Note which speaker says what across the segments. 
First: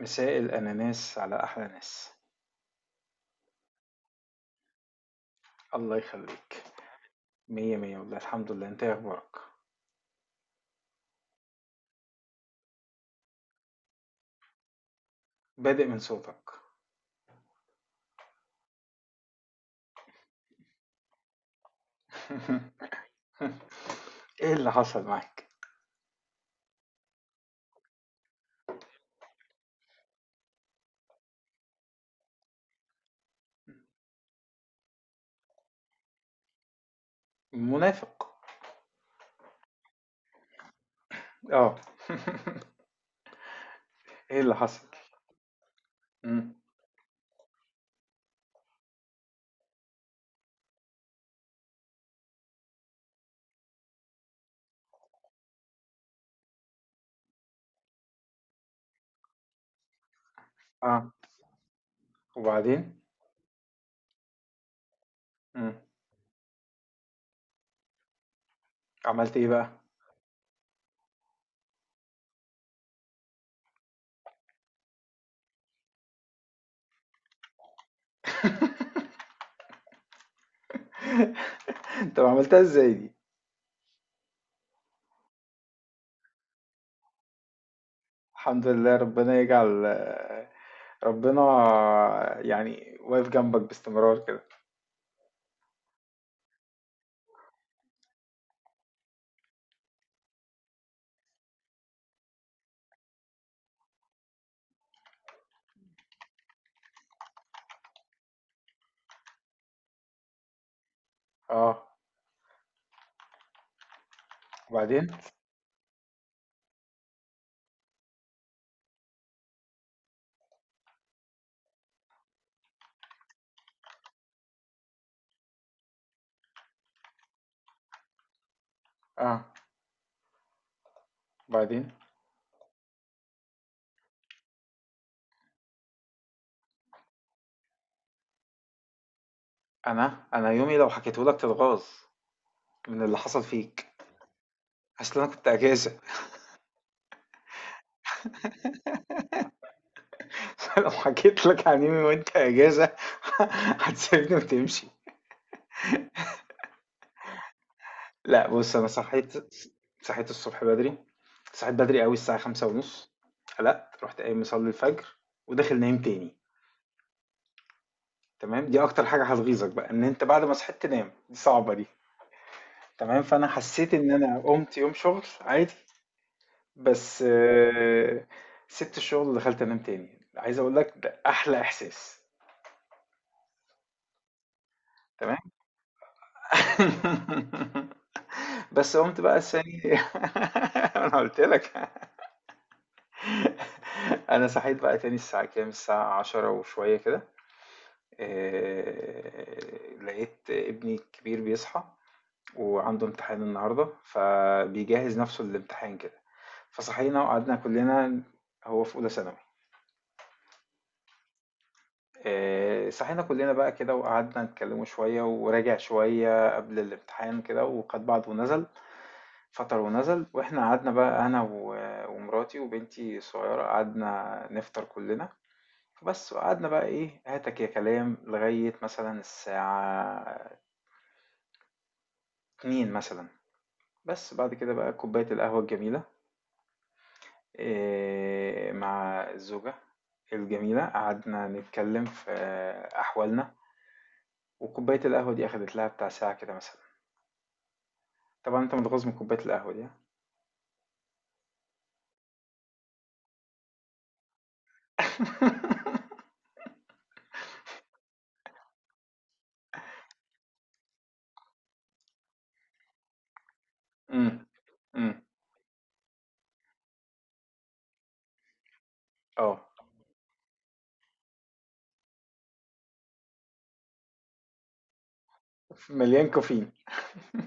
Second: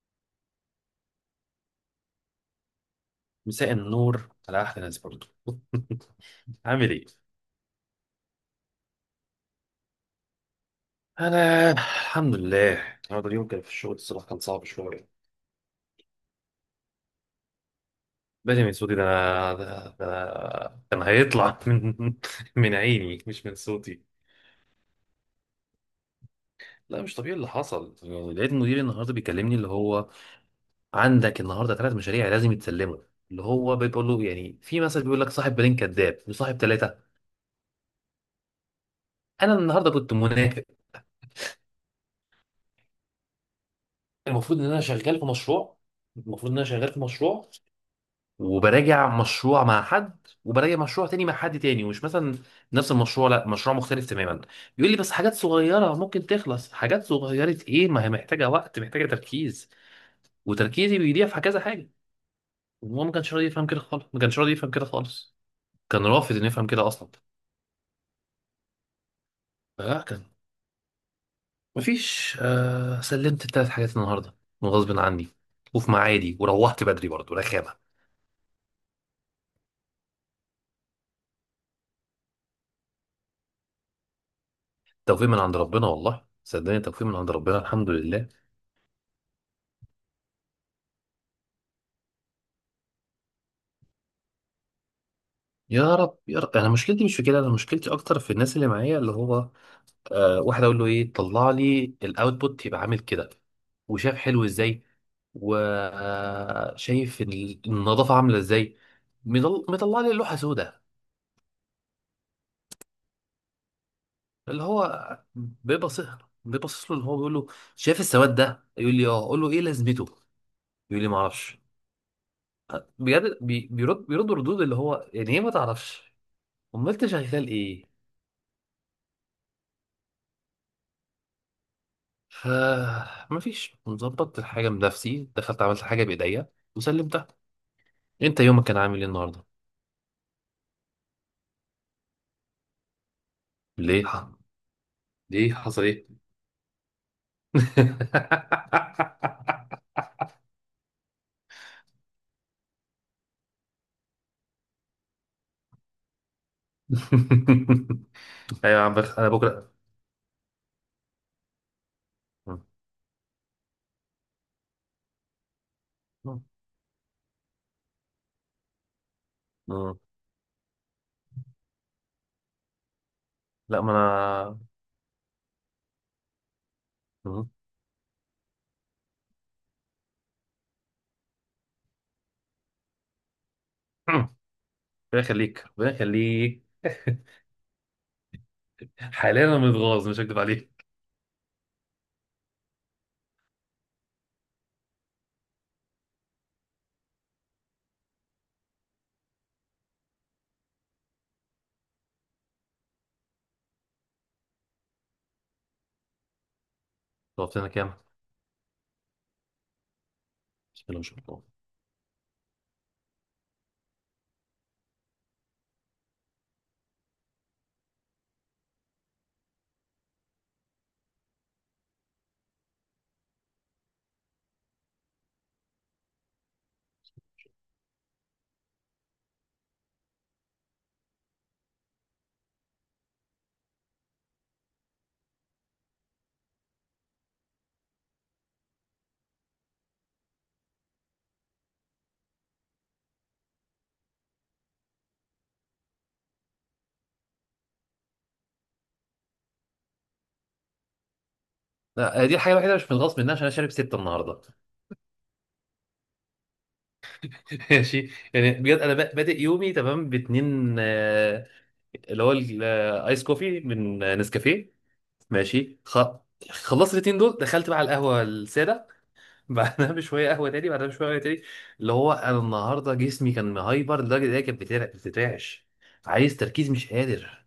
Speaker 1: مساء الأناناس على أحلى ناس.
Speaker 2: مساء النور على احلى ناس برضه.
Speaker 1: الله يخليك.
Speaker 2: عامل ايه؟
Speaker 1: مية مية والله، الحمد لله. انت إيه أخبارك؟
Speaker 2: انا الحمد لله، النهارده اليوم كان في الشغل الصراحه كان صعب شويه.
Speaker 1: بادئ من صوتك.
Speaker 2: بدري من صوتي؟ ده انا ده كان هيطلع من عيني، مش من صوتي.
Speaker 1: ايه اللي حصل معاك؟
Speaker 2: لا مش طبيعي اللي حصل، يعني لقيت مديري النهارده بيكلمني اللي هو: عندك النهارده ثلاث مشاريع لازم يتسلموا. اللي هو بيقول له يعني في مثل بيقول لك: صاحب بالين كذاب، وصاحب ثلاثه.
Speaker 1: منافق.
Speaker 2: انا النهارده كنت منافق.
Speaker 1: اه. ايه اللي
Speaker 2: المفروض ان انا
Speaker 1: حصل؟
Speaker 2: شغال في مشروع المفروض
Speaker 1: مم.
Speaker 2: ان انا شغال في مشروع، وبراجع مشروع مع حد، وبراجع مشروع تاني مع حد تاني، ومش مثلا نفس المشروع، لا مشروع مختلف تماما. يقول لي بس حاجات صغيرة ممكن تخلص، حاجات صغيرة ايه؟ ما هي محتاجة وقت، محتاجة تركيز، وتركيزي
Speaker 1: اه،
Speaker 2: بيضيع في كذا حاجة.
Speaker 1: وبعدين.
Speaker 2: وهو ما كانش راضي يفهم كده خالص ما كانش راضي يفهم كده خالص.
Speaker 1: مم.
Speaker 2: كان رافض انه يفهم كده اصلا.
Speaker 1: عملت ايه بقى؟
Speaker 2: فلا كان مفيش. آه، سلمت التلات حاجات النهاردة غصب عني، وفي ميعادي، وروحت بدري برضه رخامة.
Speaker 1: طب عملتها ازاي دي؟
Speaker 2: توفيق من عند ربنا، والله صدقني توفيق من عند ربنا، الحمد لله.
Speaker 1: الحمد لله، ربنا يجعل، ربنا يعني واقف جنبك باستمرار كده.
Speaker 2: يا رب يا رب. انا مشكلتي مش في كده، انا مشكلتي اكتر في الناس اللي معايا، اللي هو آه واحد اقول له ايه؟ طلع لي الاوتبوت يبقى عامل كده، وشاف حلو ازاي، وشايف النظافه عامله ازاي. مطلع لي لوحه سوداء،
Speaker 1: اه،
Speaker 2: اللي
Speaker 1: وبعدين.
Speaker 2: هو بيبص، بيبص له، اللي هو بيقول له: شايف السواد ده؟ يقول لي اه، اقول له ايه لازمته؟ يقول لي ما اعرفش. بجد بيرد ردود، اللي هو يعني ايه ما تعرفش؟ امال انت شغال ايه؟
Speaker 1: اه، وبعدين.
Speaker 2: فمفيش، مظبط الحاجة بنفسي، دخلت عملت حاجة بإيديا وسلمتها. أنت يومك كان عامل إيه النهاردة؟
Speaker 1: انا يومي لو حكيته لك تتغاظ من اللي حصل فيك.
Speaker 2: ليه؟
Speaker 1: اصل انا كنت
Speaker 2: ليه حصل
Speaker 1: اجازه.
Speaker 2: إيه؟
Speaker 1: لو حكيت لك عن يومي وانت اجازه هتسيبني وتمشي. لا بص،
Speaker 2: أيوة يا
Speaker 1: انا
Speaker 2: عم بخ، أنا
Speaker 1: صحيت،
Speaker 2: بكرة.
Speaker 1: صحيت الصبح بدري، صحيت بدري قوي الساعه خمسة ونص. قلقت، رحت قايم مصلي الفجر وداخل نايم تاني.
Speaker 2: م-
Speaker 1: تمام، دي اكتر حاجه هتغيظك بقى،
Speaker 2: م-
Speaker 1: ان انت بعد ما صحيت تنام، دي صعبه دي. تمام، فانا
Speaker 2: لا ما
Speaker 1: حسيت ان انا
Speaker 2: أنا.
Speaker 1: قمت يوم شغل عادي بس،
Speaker 2: م-
Speaker 1: سبت الشغل دخلت انام تاني. عايز اقول لك ده احلى احساس،
Speaker 2: ربنا
Speaker 1: تمام.
Speaker 2: يخليك ربنا يخليك.
Speaker 1: بس قمت بقى
Speaker 2: حاليا أنا
Speaker 1: الثاني،
Speaker 2: متغاظ، مش هكدب عليك.
Speaker 1: انا قلت لك. انا صحيت بقى تاني الساعة كام؟ الساعة عشرة وشوية كده، لقيت ابني الكبير بيصحى وعنده امتحان النهاردة، فبيجهز نفسه للامتحان كده. فصحينا وقعدنا
Speaker 2: ضربت لنا كام؟
Speaker 1: كلنا. هو في أولى ثانوي.
Speaker 2: بسم الله ما شاء الله.
Speaker 1: صحينا كلنا بقى كده وقعدنا نتكلموا شوية، وراجع شوية قبل الامتحان كده وقد بعض، ونزل فطر ونزل، واحنا قعدنا بقى، ومراتي وبنتي الصغيرة، قعدنا نفطر كلنا بس، وقعدنا بقى ايه هاتك يا كلام لغاية مثلا الساعة اتنين مثلا. بس بعد كده بقى كوباية القهوة الجميلة، إيه، مع الزوجة الجميلة، قعدنا نتكلم في أحوالنا. وكوباية القهوة دي أخدت لها بتاع ساعة كده مثلا. طبعًا أنت متغاظ من كوباية القهوة دي، ها؟
Speaker 2: لا، آه، دي الحاجة الوحيدة اللي مش متغاظ منها، عشان أنا شارب ستة النهاردة. ماشي، يعني بجد انا بادئ يومي تمام باتنين، اللي هو الايس كوفي من
Speaker 1: إمم،
Speaker 2: نسكافيه.
Speaker 1: إمم،
Speaker 2: ماشي خلصت الاتنين دول، دخلت بقى على القهوه الساده.
Speaker 1: آه،
Speaker 2: بعدها بشويه قهوه تاني، بعدها بشويه قهوه تاني. اللي هو انا النهارده جسمي كان مهايبر لدرجه ان هي كانت بتترعش.
Speaker 1: مليان
Speaker 2: عايز تركيز،
Speaker 1: كافيين.
Speaker 2: مش قادر،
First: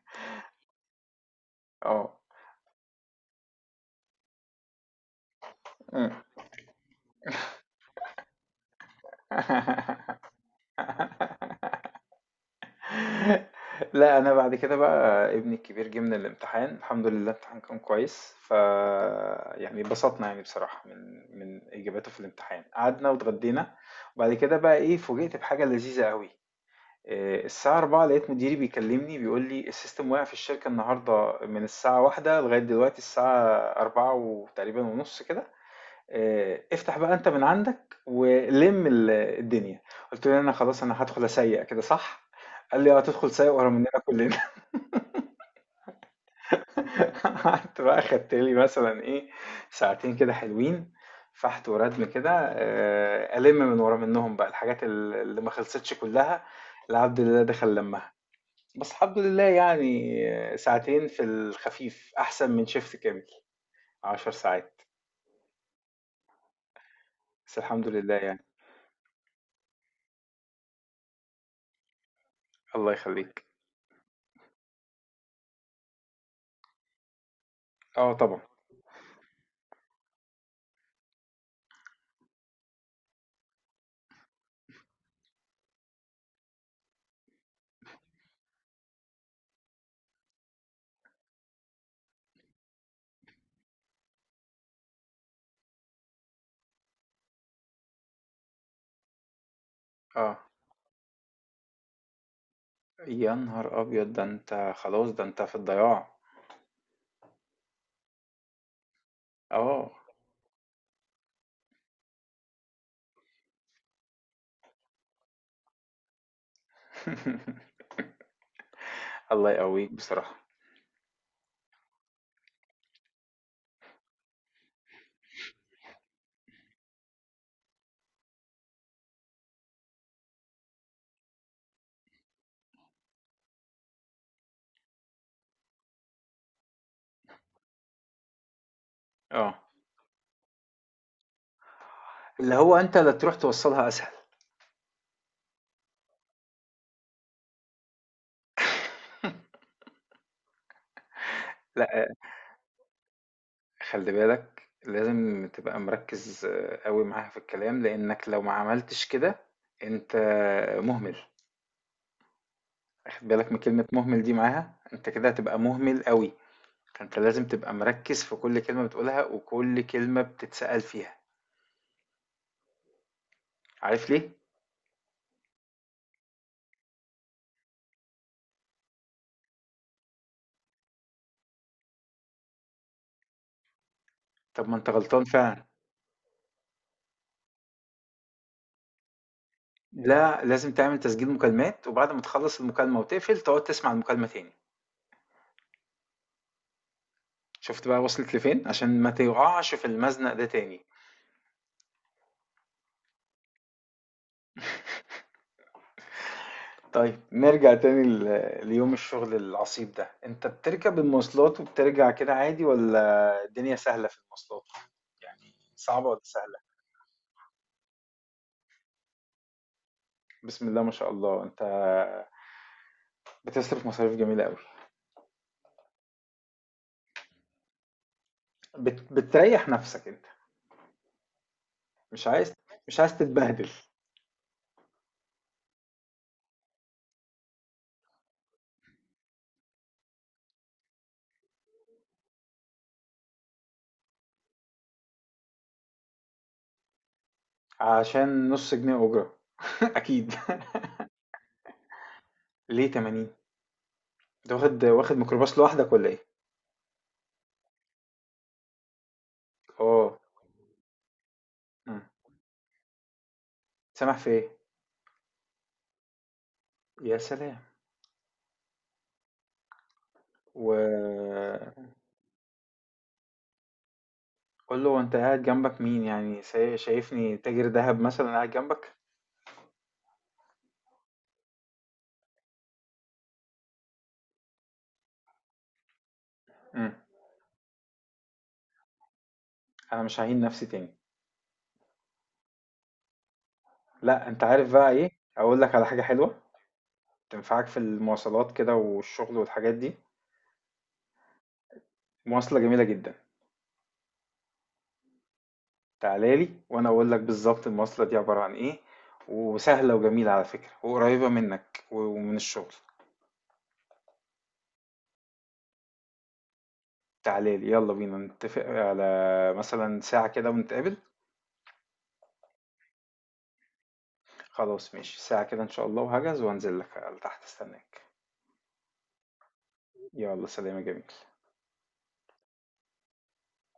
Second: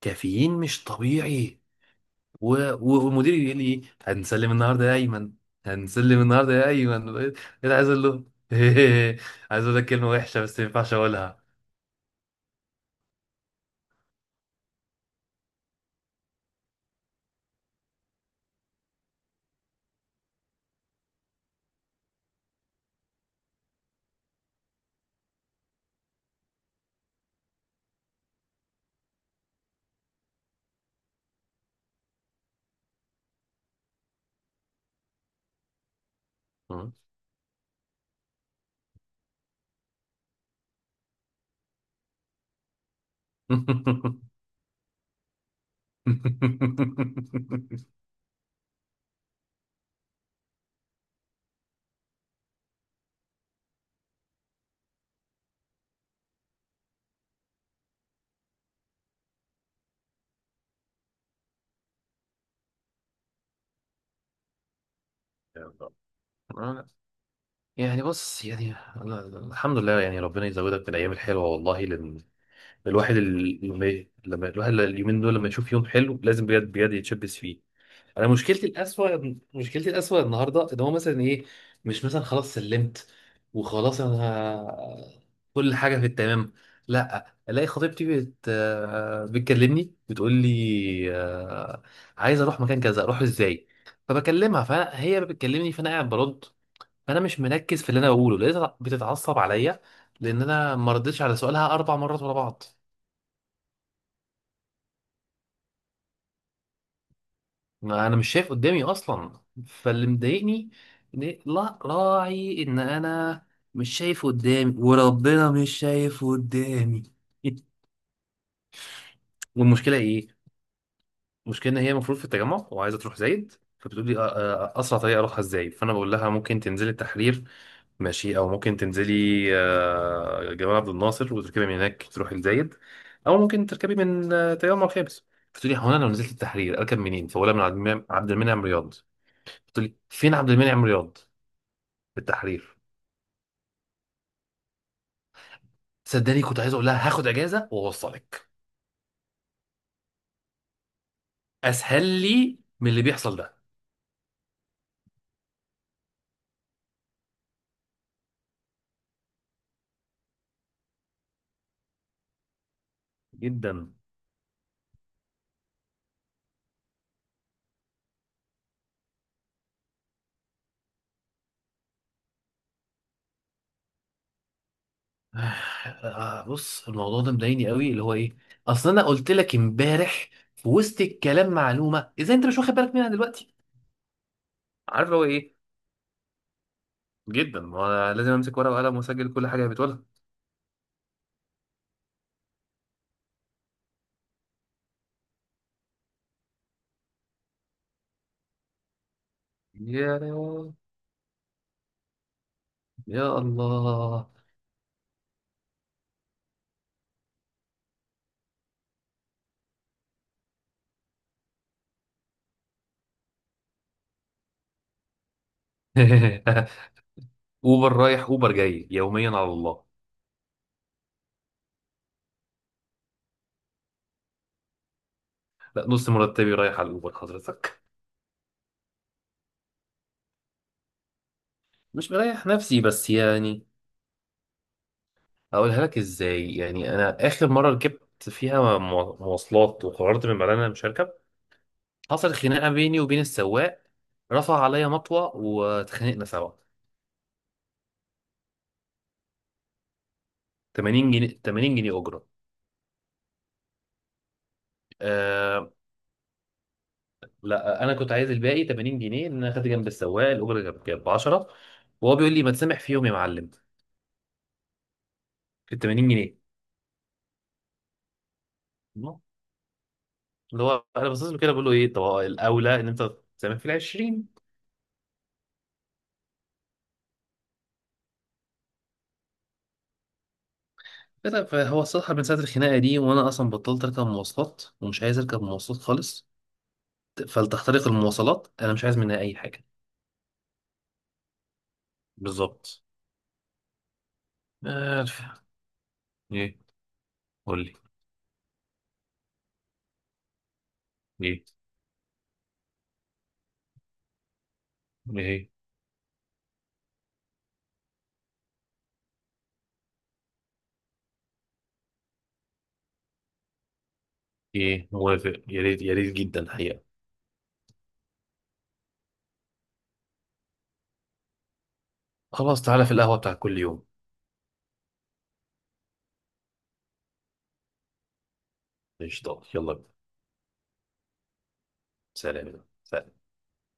Speaker 2: كافيين مش طبيعي.
Speaker 1: آه،
Speaker 2: و... ومديري بيقول لي إيه؟
Speaker 1: إمم.
Speaker 2: هنسلم النهارده يا ايمن. ايه اللي عايز اقول له؟ عايز اقول لك كلمه وحشه، بس ما ينفعش اقولها.
Speaker 1: لأ، أنا بعد كده بقى ابني الكبير جه من الامتحان، الحمد لله الامتحان كان كويس، فيعني اتبسطنا يعني بصراحة من إجاباته في الامتحان. قعدنا واتغدينا، وبعد كده بقى إيه، فوجئت بحاجة لذيذة أوي. الساعة 4 لقيت مديري بيكلمني بيقول لي السيستم واقع في الشركة النهاردة من الساعة واحدة لغاية دلوقتي الساعة 4 وتقريبا ونص كده. افتح بقى انت من عندك ولم الدنيا. قلت له انا خلاص انا هدخل اسيق كده صح؟ قال لي اه، هتدخل سايق ورا مننا كلنا. قعدت بقى خدت لي مثلا ايه، ساعتين كده حلوين، فحت وردم كده، الم من ورا منهم بقى الحاجات اللي ما خلصتش كلها. لعبد الله دخل لمها. بس الحمد لله يعني، ساعتين في الخفيف احسن من شيفت كامل عشر ساعات.
Speaker 2: يا رب. آه،
Speaker 1: بس الحمد
Speaker 2: يعني
Speaker 1: لله يعني.
Speaker 2: بص، يعني أنا الحمد لله، يعني ربنا يزودك بالايام الحلوه والله، لان
Speaker 1: الله
Speaker 2: الواحد
Speaker 1: يخليك.
Speaker 2: لما الواحد اليومين دول لما يشوف يوم حلو لازم بجد بجد يتشبث فيه.
Speaker 1: اه
Speaker 2: انا
Speaker 1: طبعا.
Speaker 2: مشكلتي الاسوأ النهارده ان هو مثلا ايه؟ مش مثلا، خلاص سلمت وخلاص انا كل حاجه في التمام. لا، الاقي خطيبتي بت آه، بتكلمني، بتقول لي عايز اروح مكان كذا اروح ازاي؟ فبكلمها، فهي بتكلمني فانا قاعد برد، فانا مش مركز في اللي انا بقوله، لقيتها بتتعصب عليا
Speaker 1: اه.
Speaker 2: لان انا ما ردتش على سؤالها اربع مرات ورا بعض.
Speaker 1: يا نهار ابيض، ده انت خلاص، ده انت في الضياع.
Speaker 2: ما انا مش شايف قدامي اصلا.
Speaker 1: اه.
Speaker 2: فاللي مضايقني لا راعي ان انا مش شايف قدامي، وربنا مش شايف قدامي.
Speaker 1: الله يقويك
Speaker 2: والمشكله ايه؟
Speaker 1: بصراحة.
Speaker 2: المشكله ان هي المفروض في التجمع وعايزه تروح زايد، فبتقول لي اسرع طريقه اروحها ازاي؟ فانا بقول لها ممكن تنزلي التحرير، ماشي، او ممكن تنزلي جمال عبد الناصر وتركبي من هناك تروحي لزايد، او ممكن تركبي من تجمع خامس. بتقول لي هو انا لو نزلت التحرير اركب منين؟ فبقول لها من عبد المنعم رياض.
Speaker 1: اه،
Speaker 2: بتقول لي فين عبد المنعم رياض؟ في
Speaker 1: اللي هو
Speaker 2: التحرير.
Speaker 1: انت لا تروح توصلها اسهل.
Speaker 2: صدقني كنت عايز اقول لها هاخد اجازه واوصلك،
Speaker 1: لا
Speaker 2: اسهل لي من اللي بيحصل ده.
Speaker 1: خلي بالك، لازم تبقى مركز قوي معاها في الكلام، لانك لو ما عملتش كده انت مهمل. واخد بالك من كلمة
Speaker 2: جدا.
Speaker 1: مهمل دي معاها؟ انت كده هتبقى مهمل قوي. فانت لازم تبقى مركز في كل كلمة بتقولها وكل كلمة بتتسأل فيها. عارف ليه؟
Speaker 2: بص الموضوع ده مضايقني قوي، اللي هو ايه؟ اصل انا قلت لك امبارح في وسط الكلام معلومه، ازاي انت مش واخد بالك منها دلوقتي؟
Speaker 1: طب ما انت
Speaker 2: عارف اللي
Speaker 1: غلطان
Speaker 2: هو ايه؟
Speaker 1: فعلا.
Speaker 2: جدا، ما أنا لازم امسك ورقه وقلم واسجل كل حاجه بتقولها.
Speaker 1: لا لازم تعمل تسجيل مكالمات، وبعد ما تخلص المكالمة وتقفل تقعد تسمع المكالمة تاني. شفت بقى وصلت لفين؟ عشان ما تقعش في
Speaker 2: يا
Speaker 1: المزنق ده
Speaker 2: لهوي.
Speaker 1: تاني.
Speaker 2: يا الله.
Speaker 1: طيب نرجع تاني ليوم الشغل العصيب ده. انت بتركب المواصلات وبترجع كده عادي ولا الدنيا سهلة في المواصلات؟ يعني صعبة ولا سهلة؟
Speaker 2: اوبر رايح، اوبر جاي، يوميا على الله.
Speaker 1: بسم الله ما شاء الله، انت بتصرف مصاريف جميلة قوي.
Speaker 2: لا، نص مرتبي رايح على الاوبر حضرتك.
Speaker 1: بتريح نفسك انت؟
Speaker 2: مش
Speaker 1: مش
Speaker 2: مريح
Speaker 1: عايز،
Speaker 2: نفسي،
Speaker 1: مش
Speaker 2: بس
Speaker 1: عايز
Speaker 2: يعني
Speaker 1: تتبهدل.
Speaker 2: اقولها لك ازاي؟ يعني انا اخر مره ركبت فيها مواصلات، وقررت من بعدها إن انا مش هركب. حصلت خناقه بيني وبين السواق، رفع عليا مطوه واتخانقنا سوا.
Speaker 1: عشان نص جنيه أجرة، أكيد.
Speaker 2: 80 جنيه، 80 جنيه اجره.
Speaker 1: ليه 80؟ ده واخد واخد ميكروباص
Speaker 2: آه،
Speaker 1: لوحدك ولا ايه؟
Speaker 2: لا انا كنت عايز الباقي 80 جنيه، ان انا خدت جنب
Speaker 1: اه.
Speaker 2: السواق الاجره كانت ب 10.
Speaker 1: مم.
Speaker 2: وهو بيقول لي ما تسامح فيهم يا معلم.
Speaker 1: سامح في ايه؟
Speaker 2: في 80 جنيه؟
Speaker 1: يا سلام.
Speaker 2: الله. اللي هو انا باصص له كده بقول له ايه؟
Speaker 1: وقول
Speaker 2: طب هو الاولى ان انت تسامح في ال 20.
Speaker 1: له، وانت قاعد جنبك مين يعني، شايفني تاجر دهب مثلا قاعد جنبك؟
Speaker 2: بس فهو الصراحه من ساعه الخناقه دي وانا اصلا بطلت اركب مواصلات، ومش عايز اركب مواصلات خالص.
Speaker 1: مم.
Speaker 2: فلتحترق المواصلات، انا مش عايز منها اي حاجه.
Speaker 1: انا مش هعين نفسي تاني.
Speaker 2: بالظبط.
Speaker 1: لا انت عارف بقى
Speaker 2: آه،
Speaker 1: ايه؟ اقول لك على حاجة حلوة
Speaker 2: ايه؟
Speaker 1: تنفعك
Speaker 2: قول.
Speaker 1: في المواصلات كده والشغل والحاجات دي،
Speaker 2: جيت.
Speaker 1: مواصلة جميلة جدا.
Speaker 2: ايه؟
Speaker 1: تعالى لي وانا اقول لك بالظبط المواصلة دي عبارة عن ايه، وسهلة وجميلة على فكرة، وقريبة منك ومن الشغل.
Speaker 2: ايه موافق؟ يا ريت يا ريت جدا حقيقة.
Speaker 1: تعالى لي، يلا بينا نتفق على مثلا ساعة كده ونتقابل.
Speaker 2: خلاص تعالى في القهوة بتاع كل يوم.
Speaker 1: خلاص ماشي، ساعة كده ان شاء الله، وهجهز وانزل لك على تحت استناك.
Speaker 2: قشطة، يلا بينا.
Speaker 1: يلا سلام يا جميل.
Speaker 2: سلام سلام.